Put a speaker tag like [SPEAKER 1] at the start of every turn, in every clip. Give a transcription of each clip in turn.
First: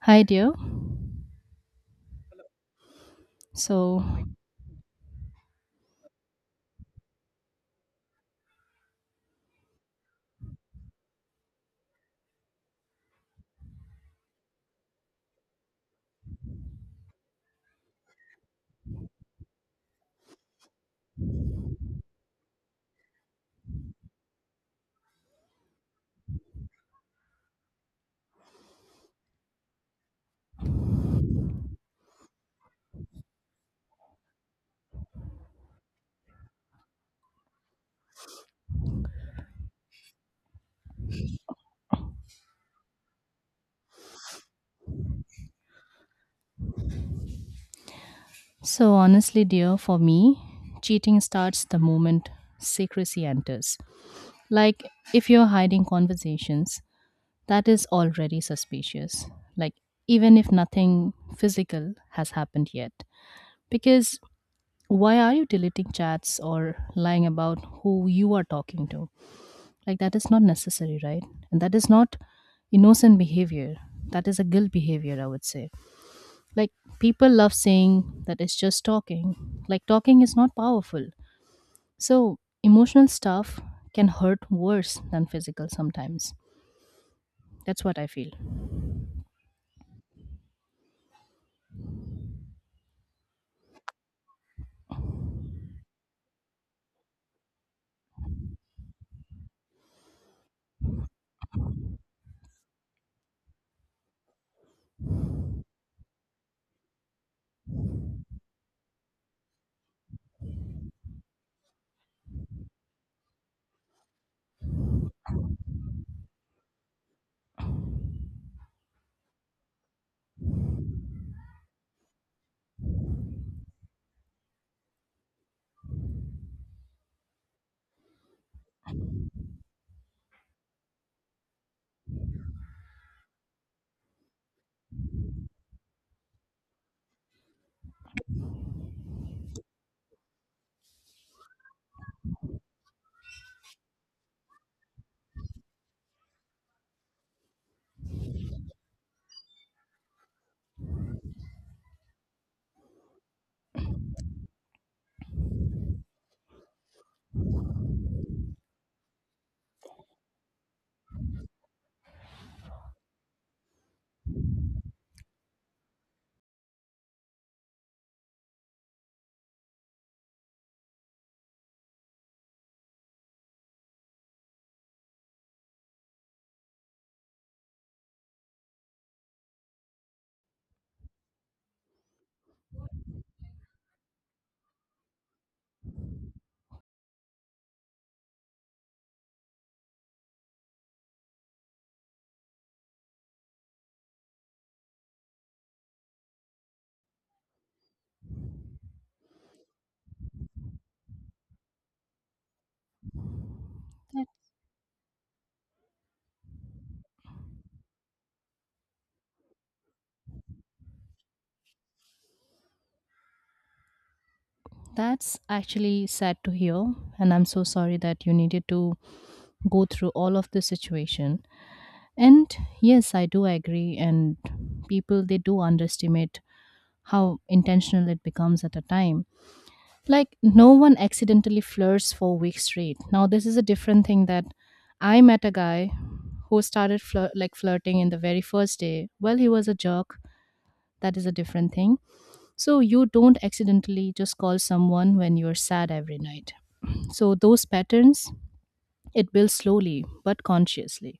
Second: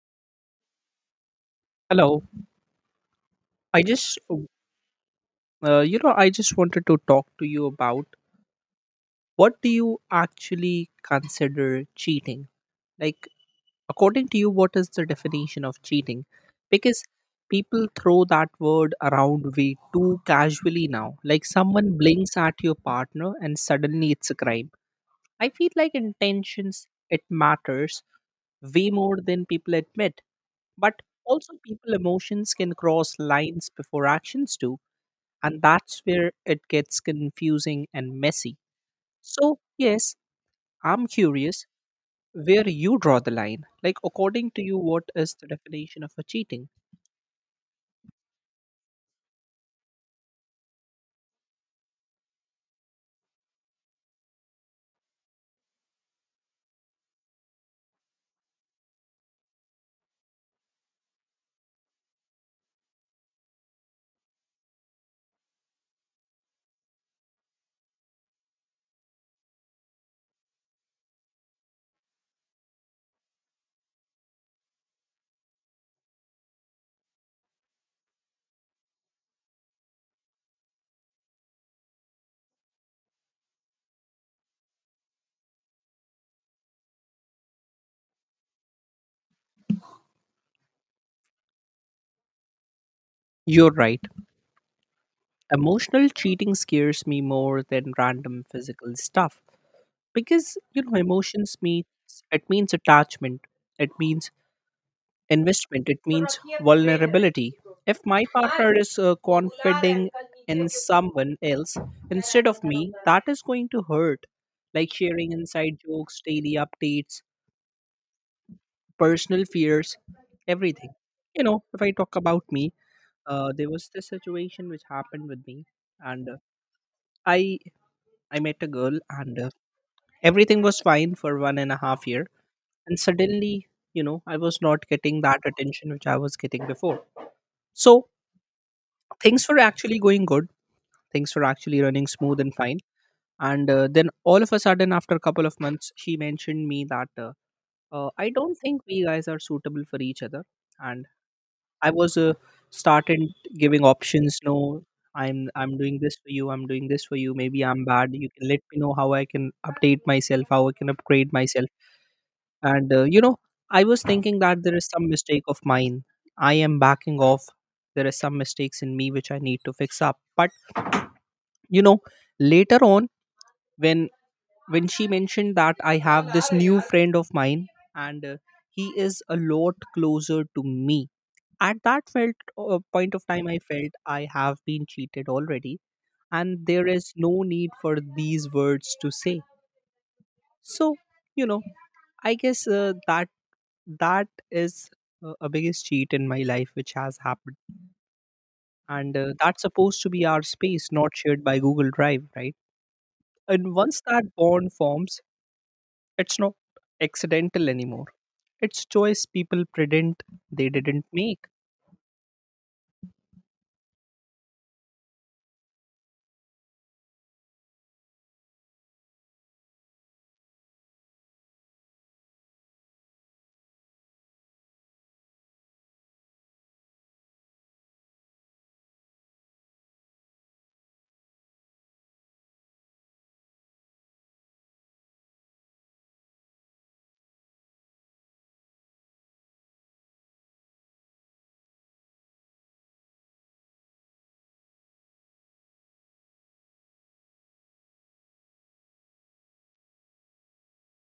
[SPEAKER 1] Hi, dear.
[SPEAKER 2] Hello. I
[SPEAKER 1] So,
[SPEAKER 2] just, I just wanted to talk to you about, what do you actually consider cheating? Like, according to you, what is the definition of cheating? Because people throw that word around way too casually now. Like, someone blinks at your partner and suddenly it's a crime. I feel like intentions, it matters way more than people admit. But also, people emotions can cross lines before actions do, and that's where it gets confusing and messy. So, yes, I'm curious where you draw the line. Like, according to you, what is the definition of a cheating?
[SPEAKER 1] so honestly, dear, for me, cheating starts the moment secrecy enters. Like, if you're hiding conversations, that is already suspicious. Like, even if nothing physical has happened yet. Because why are you deleting chats or lying about who you are talking to? Like, that is not necessary, right? And that is not innocent behavior. That is a guilt behavior, I would say. Like, people love saying that it's just talking. Like, talking is not powerful. So emotional stuff can hurt worse than physical sometimes. That's what I feel.
[SPEAKER 2] You're right. Emotional cheating scares me more than random physical stuff because you know emotions means, it means attachment, it means investment, it means vulnerability. If my partner is confiding in someone else instead of me, that is going to hurt, like sharing inside jokes, daily updates, personal fears, everything. You know, if I talk about me, there was this situation which happened with me, and i I met a girl, and everything was fine for 1.5 years, and suddenly, you know, I was not getting that attention which I was getting before. So things were actually going good, things were actually running smooth and fine. And then all of a sudden, after a couple of months, she mentioned me that I don't think we guys are suitable for each other. And I was started giving options. No, I'm doing this for you, I'm doing this for you, maybe I'm bad, you can let me know how I can update myself, how I can upgrade myself. And you know, I was thinking that there is some mistake of mine, I am backing off, there are some mistakes in me which I need to fix up. But you know, later on, when when she mentioned that I have this new friend of mine, and he is a lot closer to me, at that felt point of time, I felt I have been cheated already, and there is no need for these words to say. So you know, I guess that is a biggest cheat in my life which has happened. And that's supposed to be our space, not shared by google drive, right? And once that
[SPEAKER 1] That-
[SPEAKER 2] bond forms, it's not accidental anymore. It's choice people pretend they didn't make.
[SPEAKER 1] That's actually sad to hear. And I'm so sorry that you needed to go through all of this situation. And yes, I do agree. And people, they do underestimate how intentional it becomes at a time. Like, no one accidentally flirts for weeks straight. Now this is a different thing, that I met a guy who started flirting in the very first day. Well, he was a jerk. That is a different thing. So you don't accidentally just call someone when you're sad every night. So those patterns, it builds slowly but consciously,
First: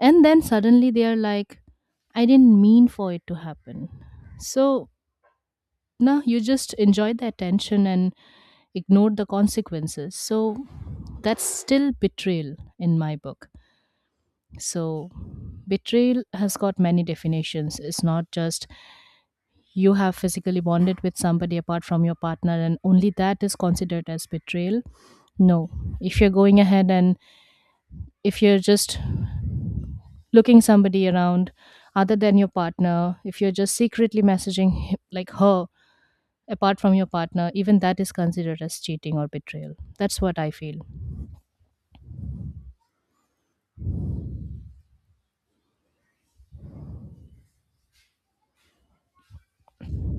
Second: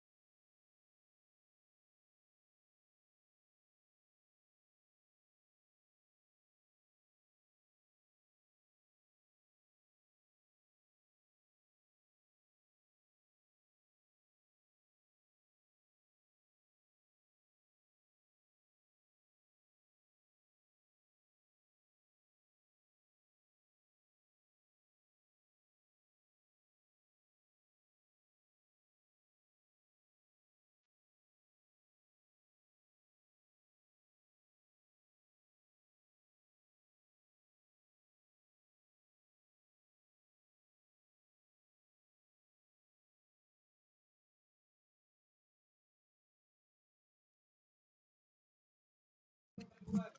[SPEAKER 1] and then suddenly they are like, I didn't mean for it to happen. So now you just enjoy the attention and ignored the consequences. So that's still betrayal in my book. So betrayal has got many definitions. It's not just you have physically bonded with somebody apart from your partner and only that is considered as betrayal. No. If you're going ahead and if you're just looking somebody around other than your partner, if you're just secretly messaging her apart from your partner, even that is considered as cheating or betrayal. That's what I feel.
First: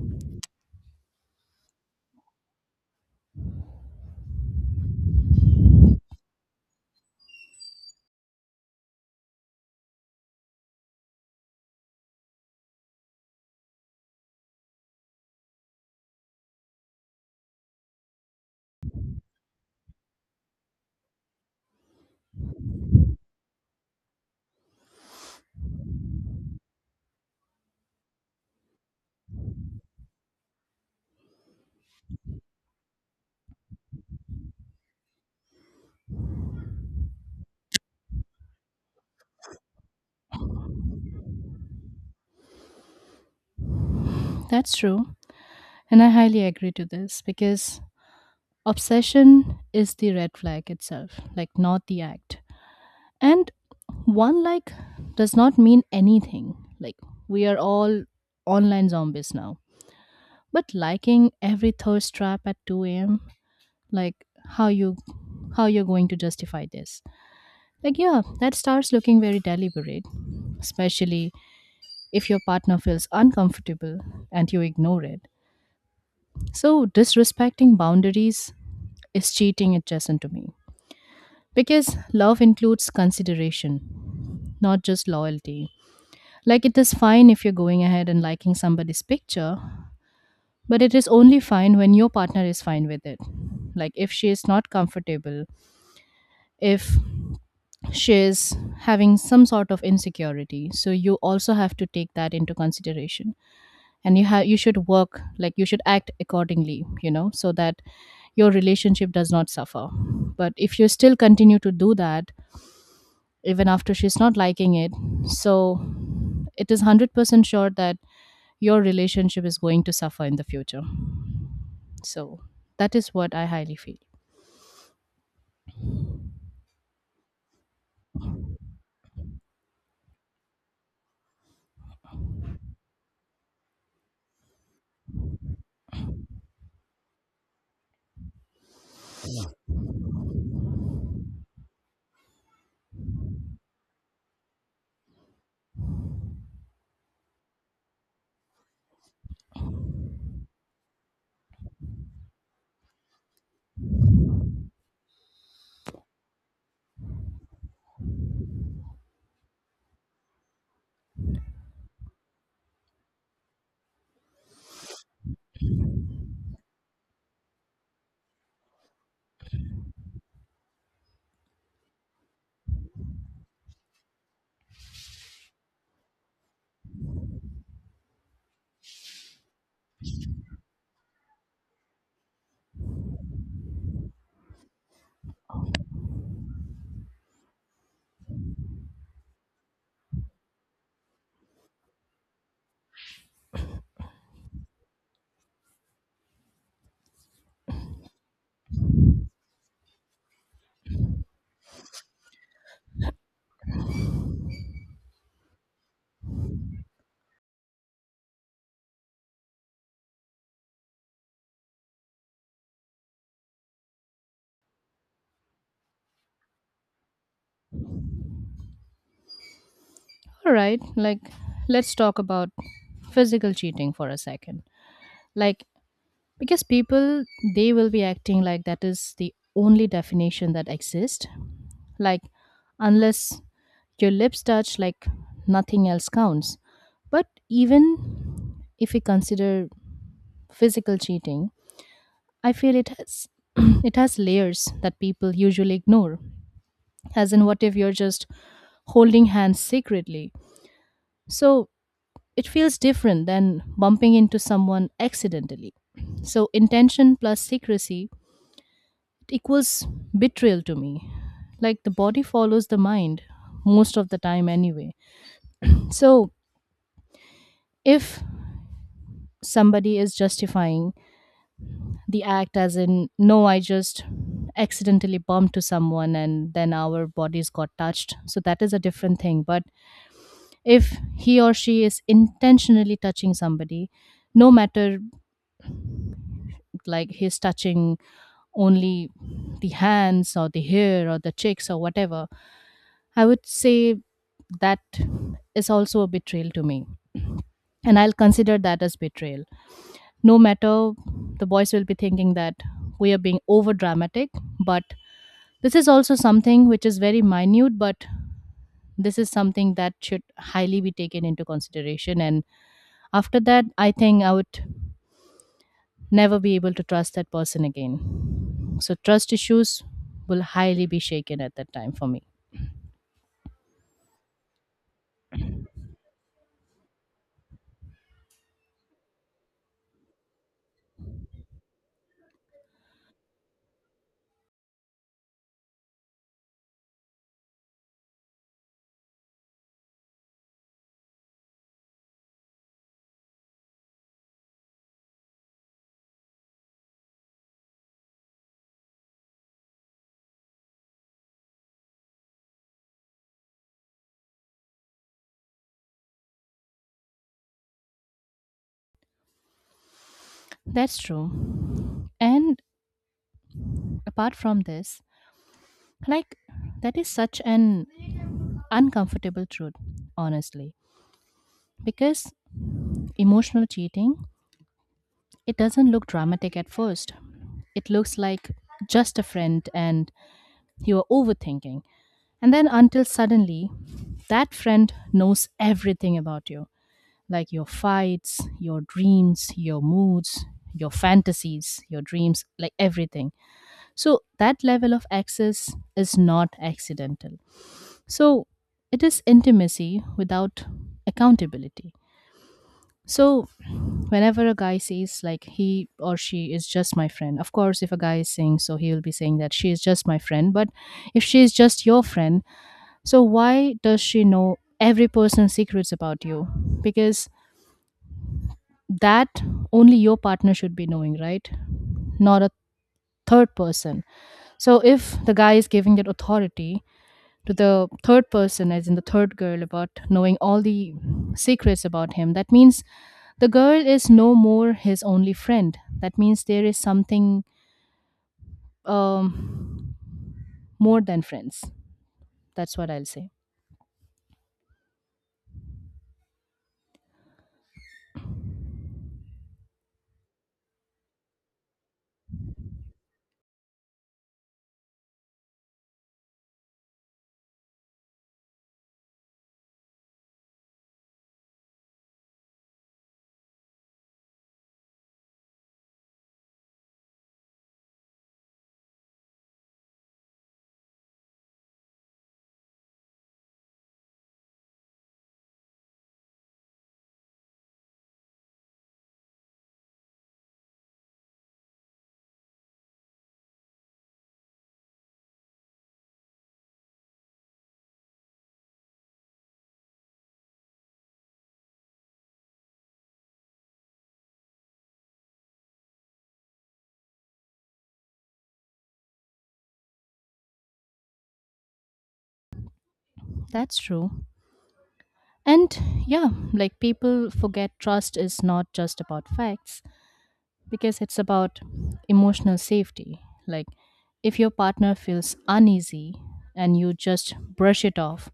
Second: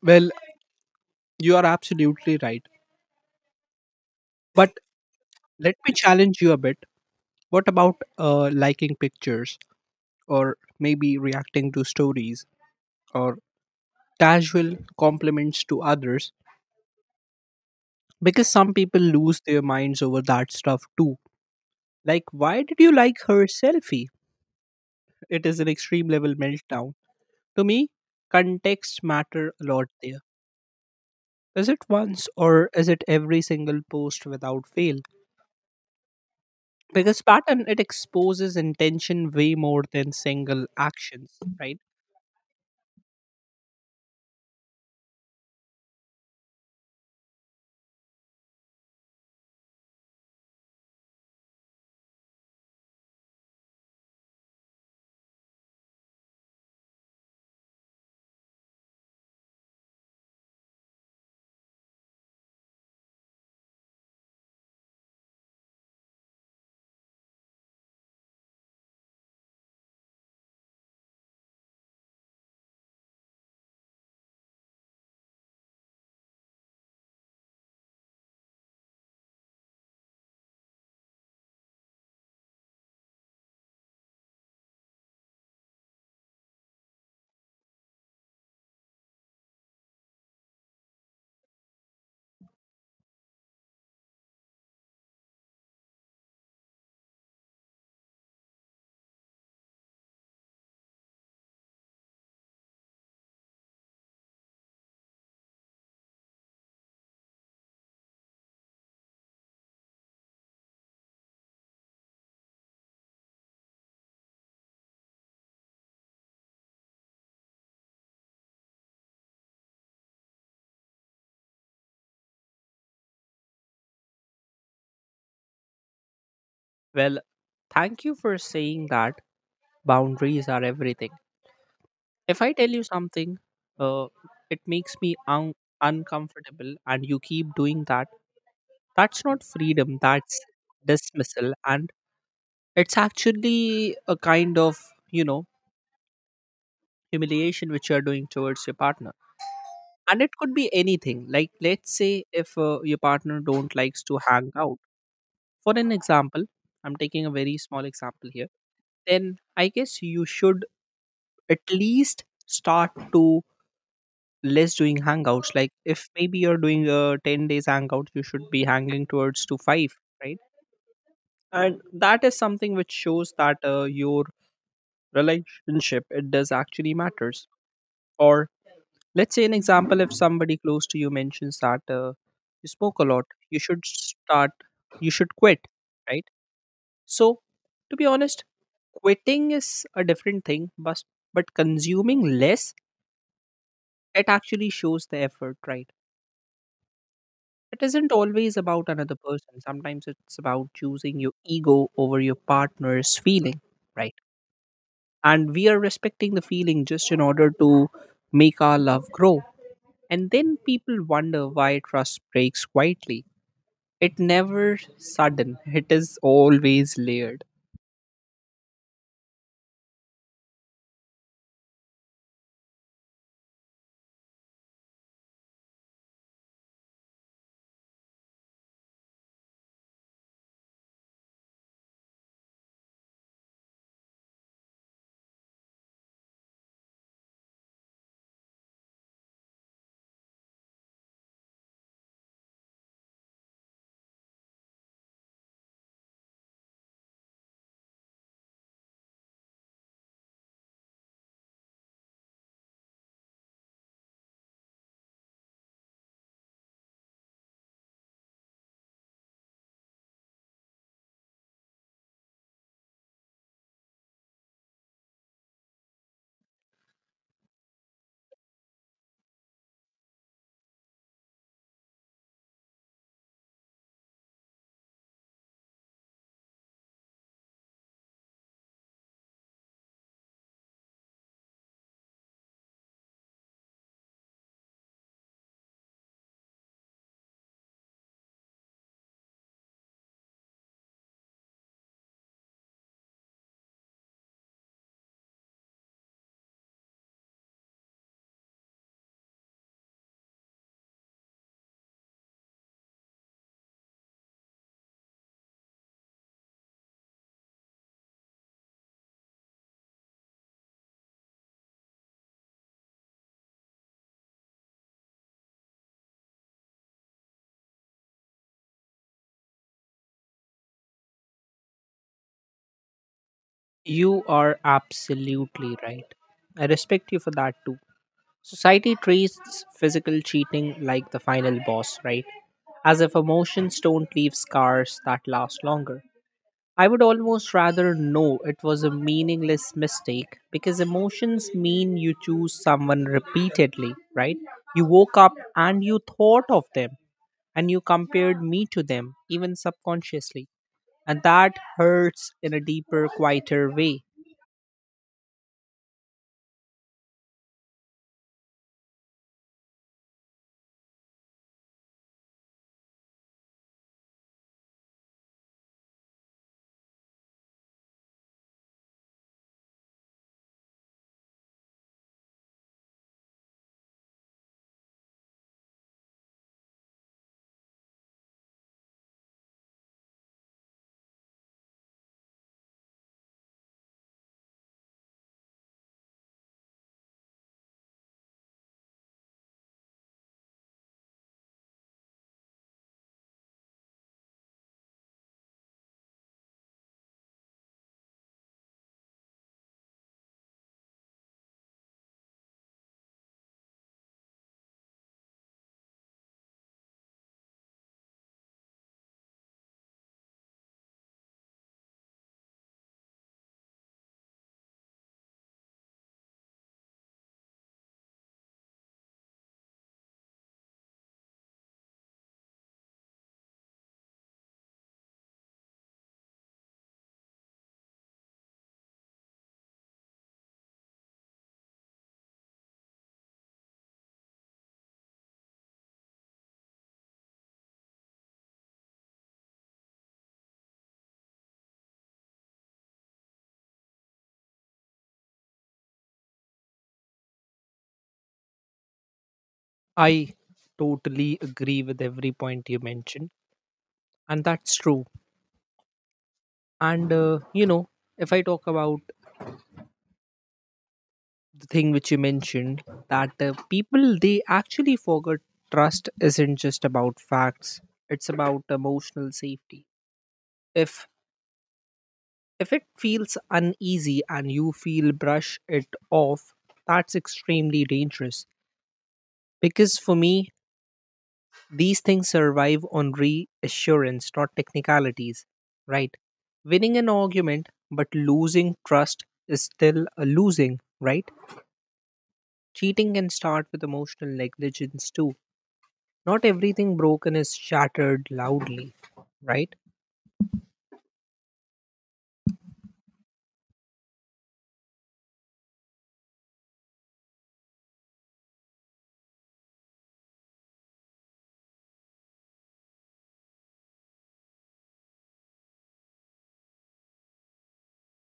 [SPEAKER 2] Well, you are absolutely right. But let me challenge you a bit. What about liking pictures, or maybe reacting to stories, or casual compliments to others? Because some people lose their minds over that stuff too. Like, why did you like her selfie? It is an extreme level meltdown. To me, context matter a lot there. Is it once or is it every single post without fail? Because pattern, it exposes intention way more than single actions, right?
[SPEAKER 1] That's true. And I highly agree to this because obsession is the red flag itself, like, not the act. And one like does not mean anything. Like, we are all online zombies now. But liking every thirst trap at 2 a.m., like, how you how you're going to justify this. Like, yeah, that starts looking very deliberate, especially if your partner feels uncomfortable and you ignore it. So, disrespecting boundaries is cheating adjacent to me. Because love includes consideration, not just loyalty. Like, it is fine if you're going ahead and liking somebody's picture, but it is only fine when your partner is fine with it. Like, if she is not comfortable, if she is having some sort of insecurity, so you also have to take that into consideration, and you should work, like, you should act accordingly, you know, so that your relationship does not suffer. But if you still continue to do that even after she's not liking it, so it is 100% sure that your relationship is going to suffer in the future. So that is what I highly feel.
[SPEAKER 2] Well, thank you for saying that boundaries are everything. If I tell you something, uh, it makes me uncomfortable, and you keep doing that, that's not freedom, that's dismissal. And it's actually a kind of, you know, humiliation which you're doing towards your partner. And it could be anything. Like, let's say if your partner don't likes to hang out, for an example, I'm taking a very small example here, then I guess you should at least start to less doing hangouts. Like, if maybe you're doing a 10 days hangout, you should be hanging towards to 5, right? And that is something which shows that your relationship, it does actually matters. Or let's say an example, if somebody close to you mentions that you smoke a lot, you should start, you should quit, right? So to be honest, quitting is a different thing, but consuming less, it actually shows the effort, right? It isn't always about another person. Sometimes it's about choosing your ego over your partner's feeling, right? And we are respecting the feeling just in order to make our love grow. And then people wonder why trust breaks quietly. It never sudden. It is always layered.
[SPEAKER 1] All right, like, let's talk about physical cheating for a second. Like, because people, they will be acting like that is the only definition that exists. Like, unless your lips touch, like, nothing else counts. But even if we consider physical cheating, I feel it has it has layers that people usually ignore. As in, what if you're just holding hands secretly? So it feels different than bumping into someone accidentally. So intention plus secrecy equals betrayal to me. Like, the body follows the mind most of the time, anyway. So if somebody is justifying the act as in, no, I just accidentally bumped to someone and then our bodies got touched, so that is a different thing. But if he or she is intentionally touching somebody, no matter, like, he's touching only the hands or the hair or the cheeks or whatever, I would say that is also a betrayal to me. And I'll consider that as betrayal. No matter, the boys will be thinking that we are being over dramatic, but this is also something which is very minute, but this is something that should highly be taken into consideration. And after that, I think I would never be able to trust that person again. So, trust issues will highly be shaken at that time for me.
[SPEAKER 2] You are absolutely right. I respect you for that too. Society treats physical cheating like the final boss, right? As if emotions don't leave scars that last longer. I would almost rather know it was a meaningless mistake because emotions mean you choose someone repeatedly, right? You woke up and you thought of them and you compared me to them, even subconsciously. And that hurts in a deeper, quieter way.
[SPEAKER 1] That's true. And apart from this, like, that is such an uncomfortable truth, honestly, because emotional cheating, it doesn't look dramatic at first. It looks like just a friend and you are overthinking. And then until suddenly that friend knows everything about you, like your fights, your dreams, your moods, your fantasies, your dreams, like everything. So that level of access is not accidental. So it is intimacy without accountability. So whenever a guy says like he or she is just my friend, of course if a guy is saying so he will be saying that she is just my friend, but if she is just your friend, so why does she know every person's secrets about you? Because that only your partner should be knowing, right? Not a third person. So if the guy is giving that authority to the third person, as in the third girl, about knowing all the secrets about him. That means the girl is no more his only friend. That means there is something um, more than friends. That's what I'll say.
[SPEAKER 2] I totally agree with every point you mentioned. And that's true. And, you know, if I talk about the thing which you mentioned, that people, they actually forget, trust isn't just about facts, it's about emotional safety. If if it feels uneasy and you feel brush it off, that's extremely dangerous. Because for me, these things survive on reassurance, not technicalities, right? Winning an argument but losing trust is still a losing, right? Cheating can start with emotional negligence too. Not everything broken is shattered loudly, right?
[SPEAKER 1] That's true. And yeah, like, people forget trust is not just about facts, because it's about emotional safety. Like, if your partner feels uneasy and you just brush it off,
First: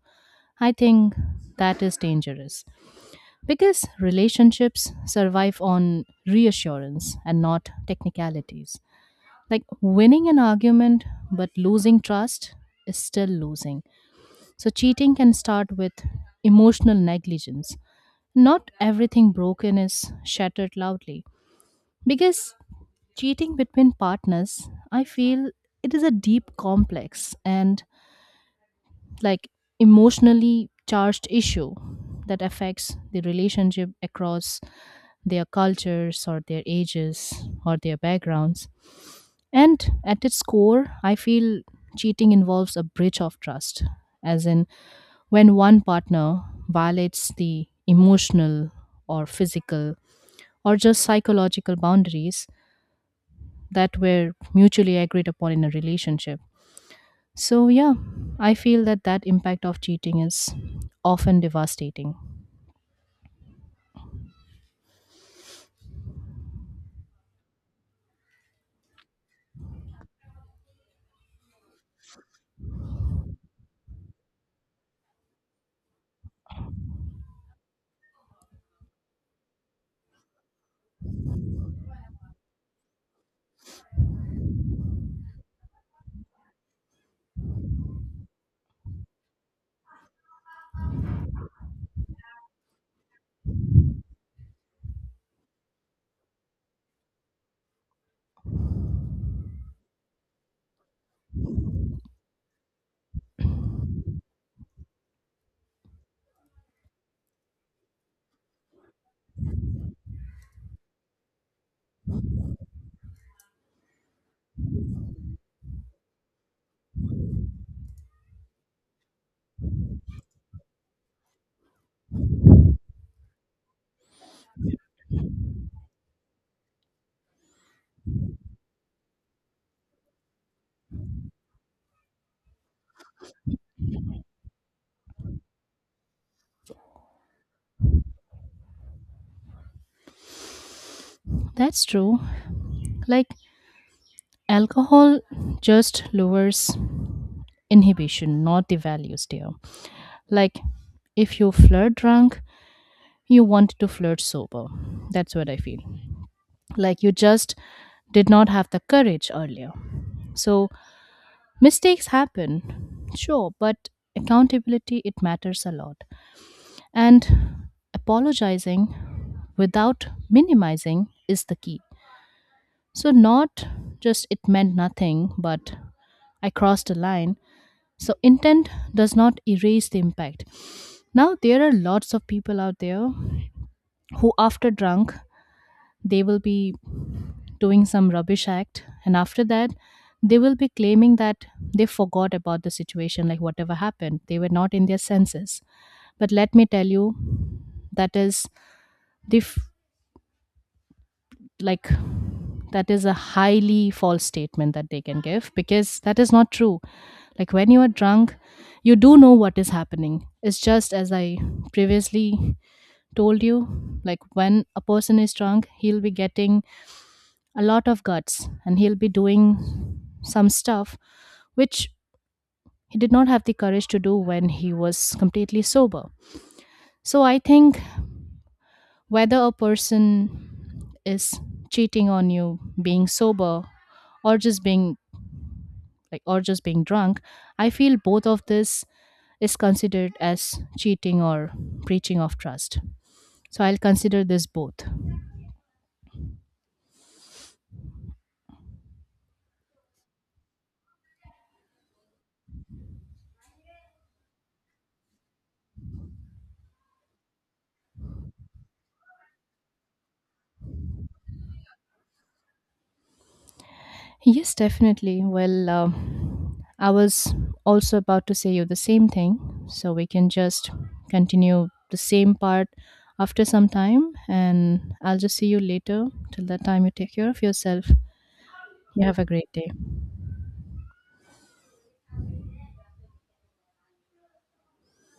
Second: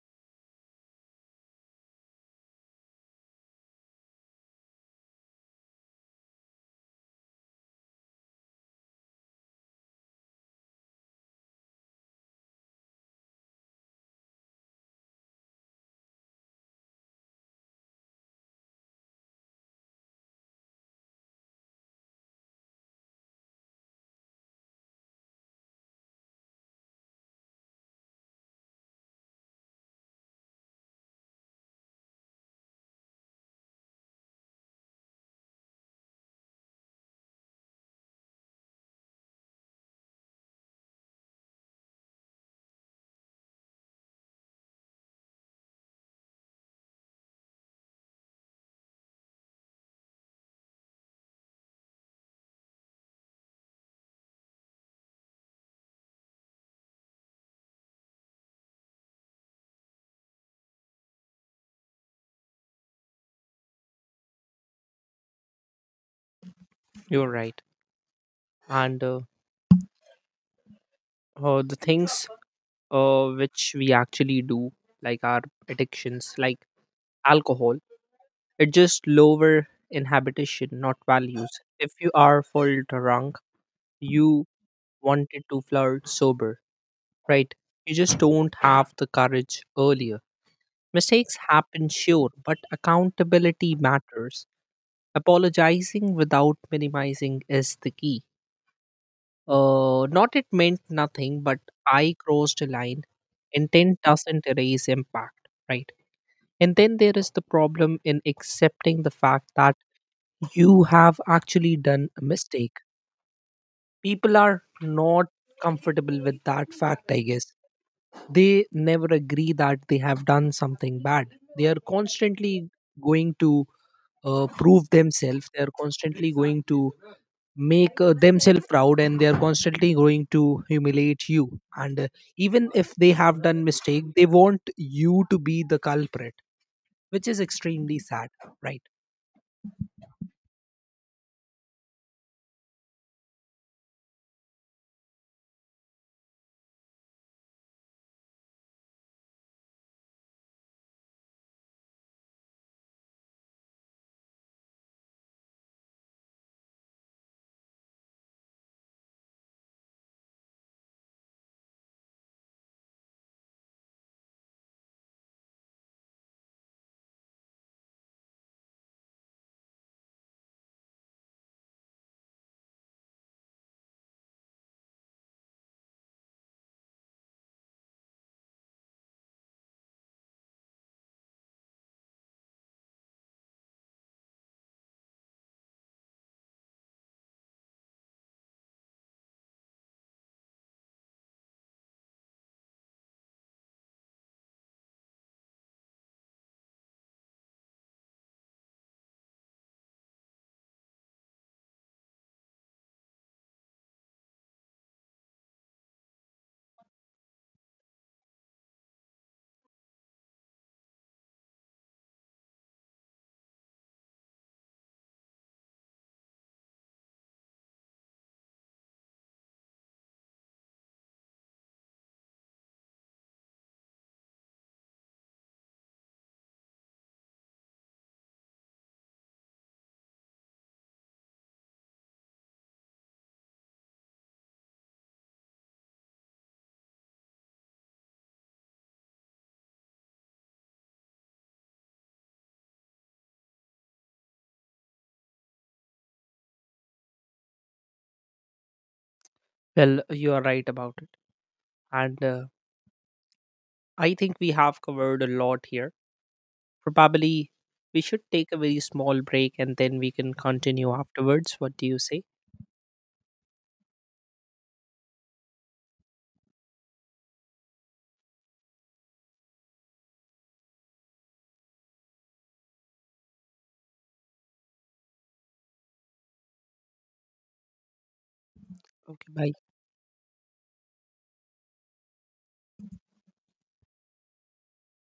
[SPEAKER 1] I think that is dangerous. Because relationships survive on reassurance and not technicalities. Like, winning an argument but losing trust is still losing. So cheating can start with emotional negligence. Not everything broken is shattered loudly. Because cheating between partners, I feel it is a deep complex and, like, emotionally charged issue that affects the relationship across their cultures or their ages or their backgrounds. And at its core, I feel cheating involves a breach of trust, as in when one partner violates the emotional or physical or just psychological boundaries that were mutually agreed upon in a relationship. So, yeah, I feel that impact of cheating is often devastating.
[SPEAKER 2] You're right. And the things which we actually do, like our addictions, like alcohol, it just lower inhabitation, not values. If you are full drunk, you wanted to flirt sober, right? You just don't have the courage earlier. Mistakes happen, sure, but accountability matters. Apologizing without minimizing is the key. Not it meant nothing, but I crossed a line. Intent doesn't erase impact, right? And then there is the problem in accepting the fact that you have actually done a mistake. People are not comfortable with that fact, I guess. They never agree that they have done something bad. They are constantly going to prove themselves, they are constantly going to make themselves proud, and they are constantly going to humiliate you. And even if they have done mistake, they want you to be the culprit, which is extremely sad, right?
[SPEAKER 1] That's true. Like, alcohol just lowers inhibition, not the values there. Like, if you flirt drunk, you want to flirt sober. That's what I feel. Like, you just did not have the courage earlier. So, mistakes happen, sure, but accountability, it matters a lot. And apologizing without minimizing is the key. So, not just it meant nothing, but I crossed a line. So, intent does not erase the impact. Now, there are lots of people out there who, after drunk, they will be doing some rubbish act, and after that, they will be claiming that they forgot about the situation, like whatever happened, they were not in their senses. But let me tell you, that is the f- like that is a highly false statement that they can give, because that is not true. Like, when you are drunk, you do know what is happening. It's just, as I previously told you, like, when a person is drunk, he'll be getting a lot of guts and he'll be doing some stuff which he did not have the courage to do when he was completely sober. So I think whether a person is cheating on you, being sober, or just being like or just being drunk, I feel both of this is considered as cheating or breaching of trust. So I'll consider this both.
[SPEAKER 2] Well, you are right about it. And I think we have covered a lot here. Probably we should take a very small break and then we can continue afterwards, what do you say?
[SPEAKER 1] Yes, definitely. Well, I was also about to say you the same thing, so we can just continue the same part after some time, and I'll just see you later. Till that time, you take care of yourself. You have a
[SPEAKER 2] Okay,
[SPEAKER 1] great
[SPEAKER 2] bye.
[SPEAKER 1] day.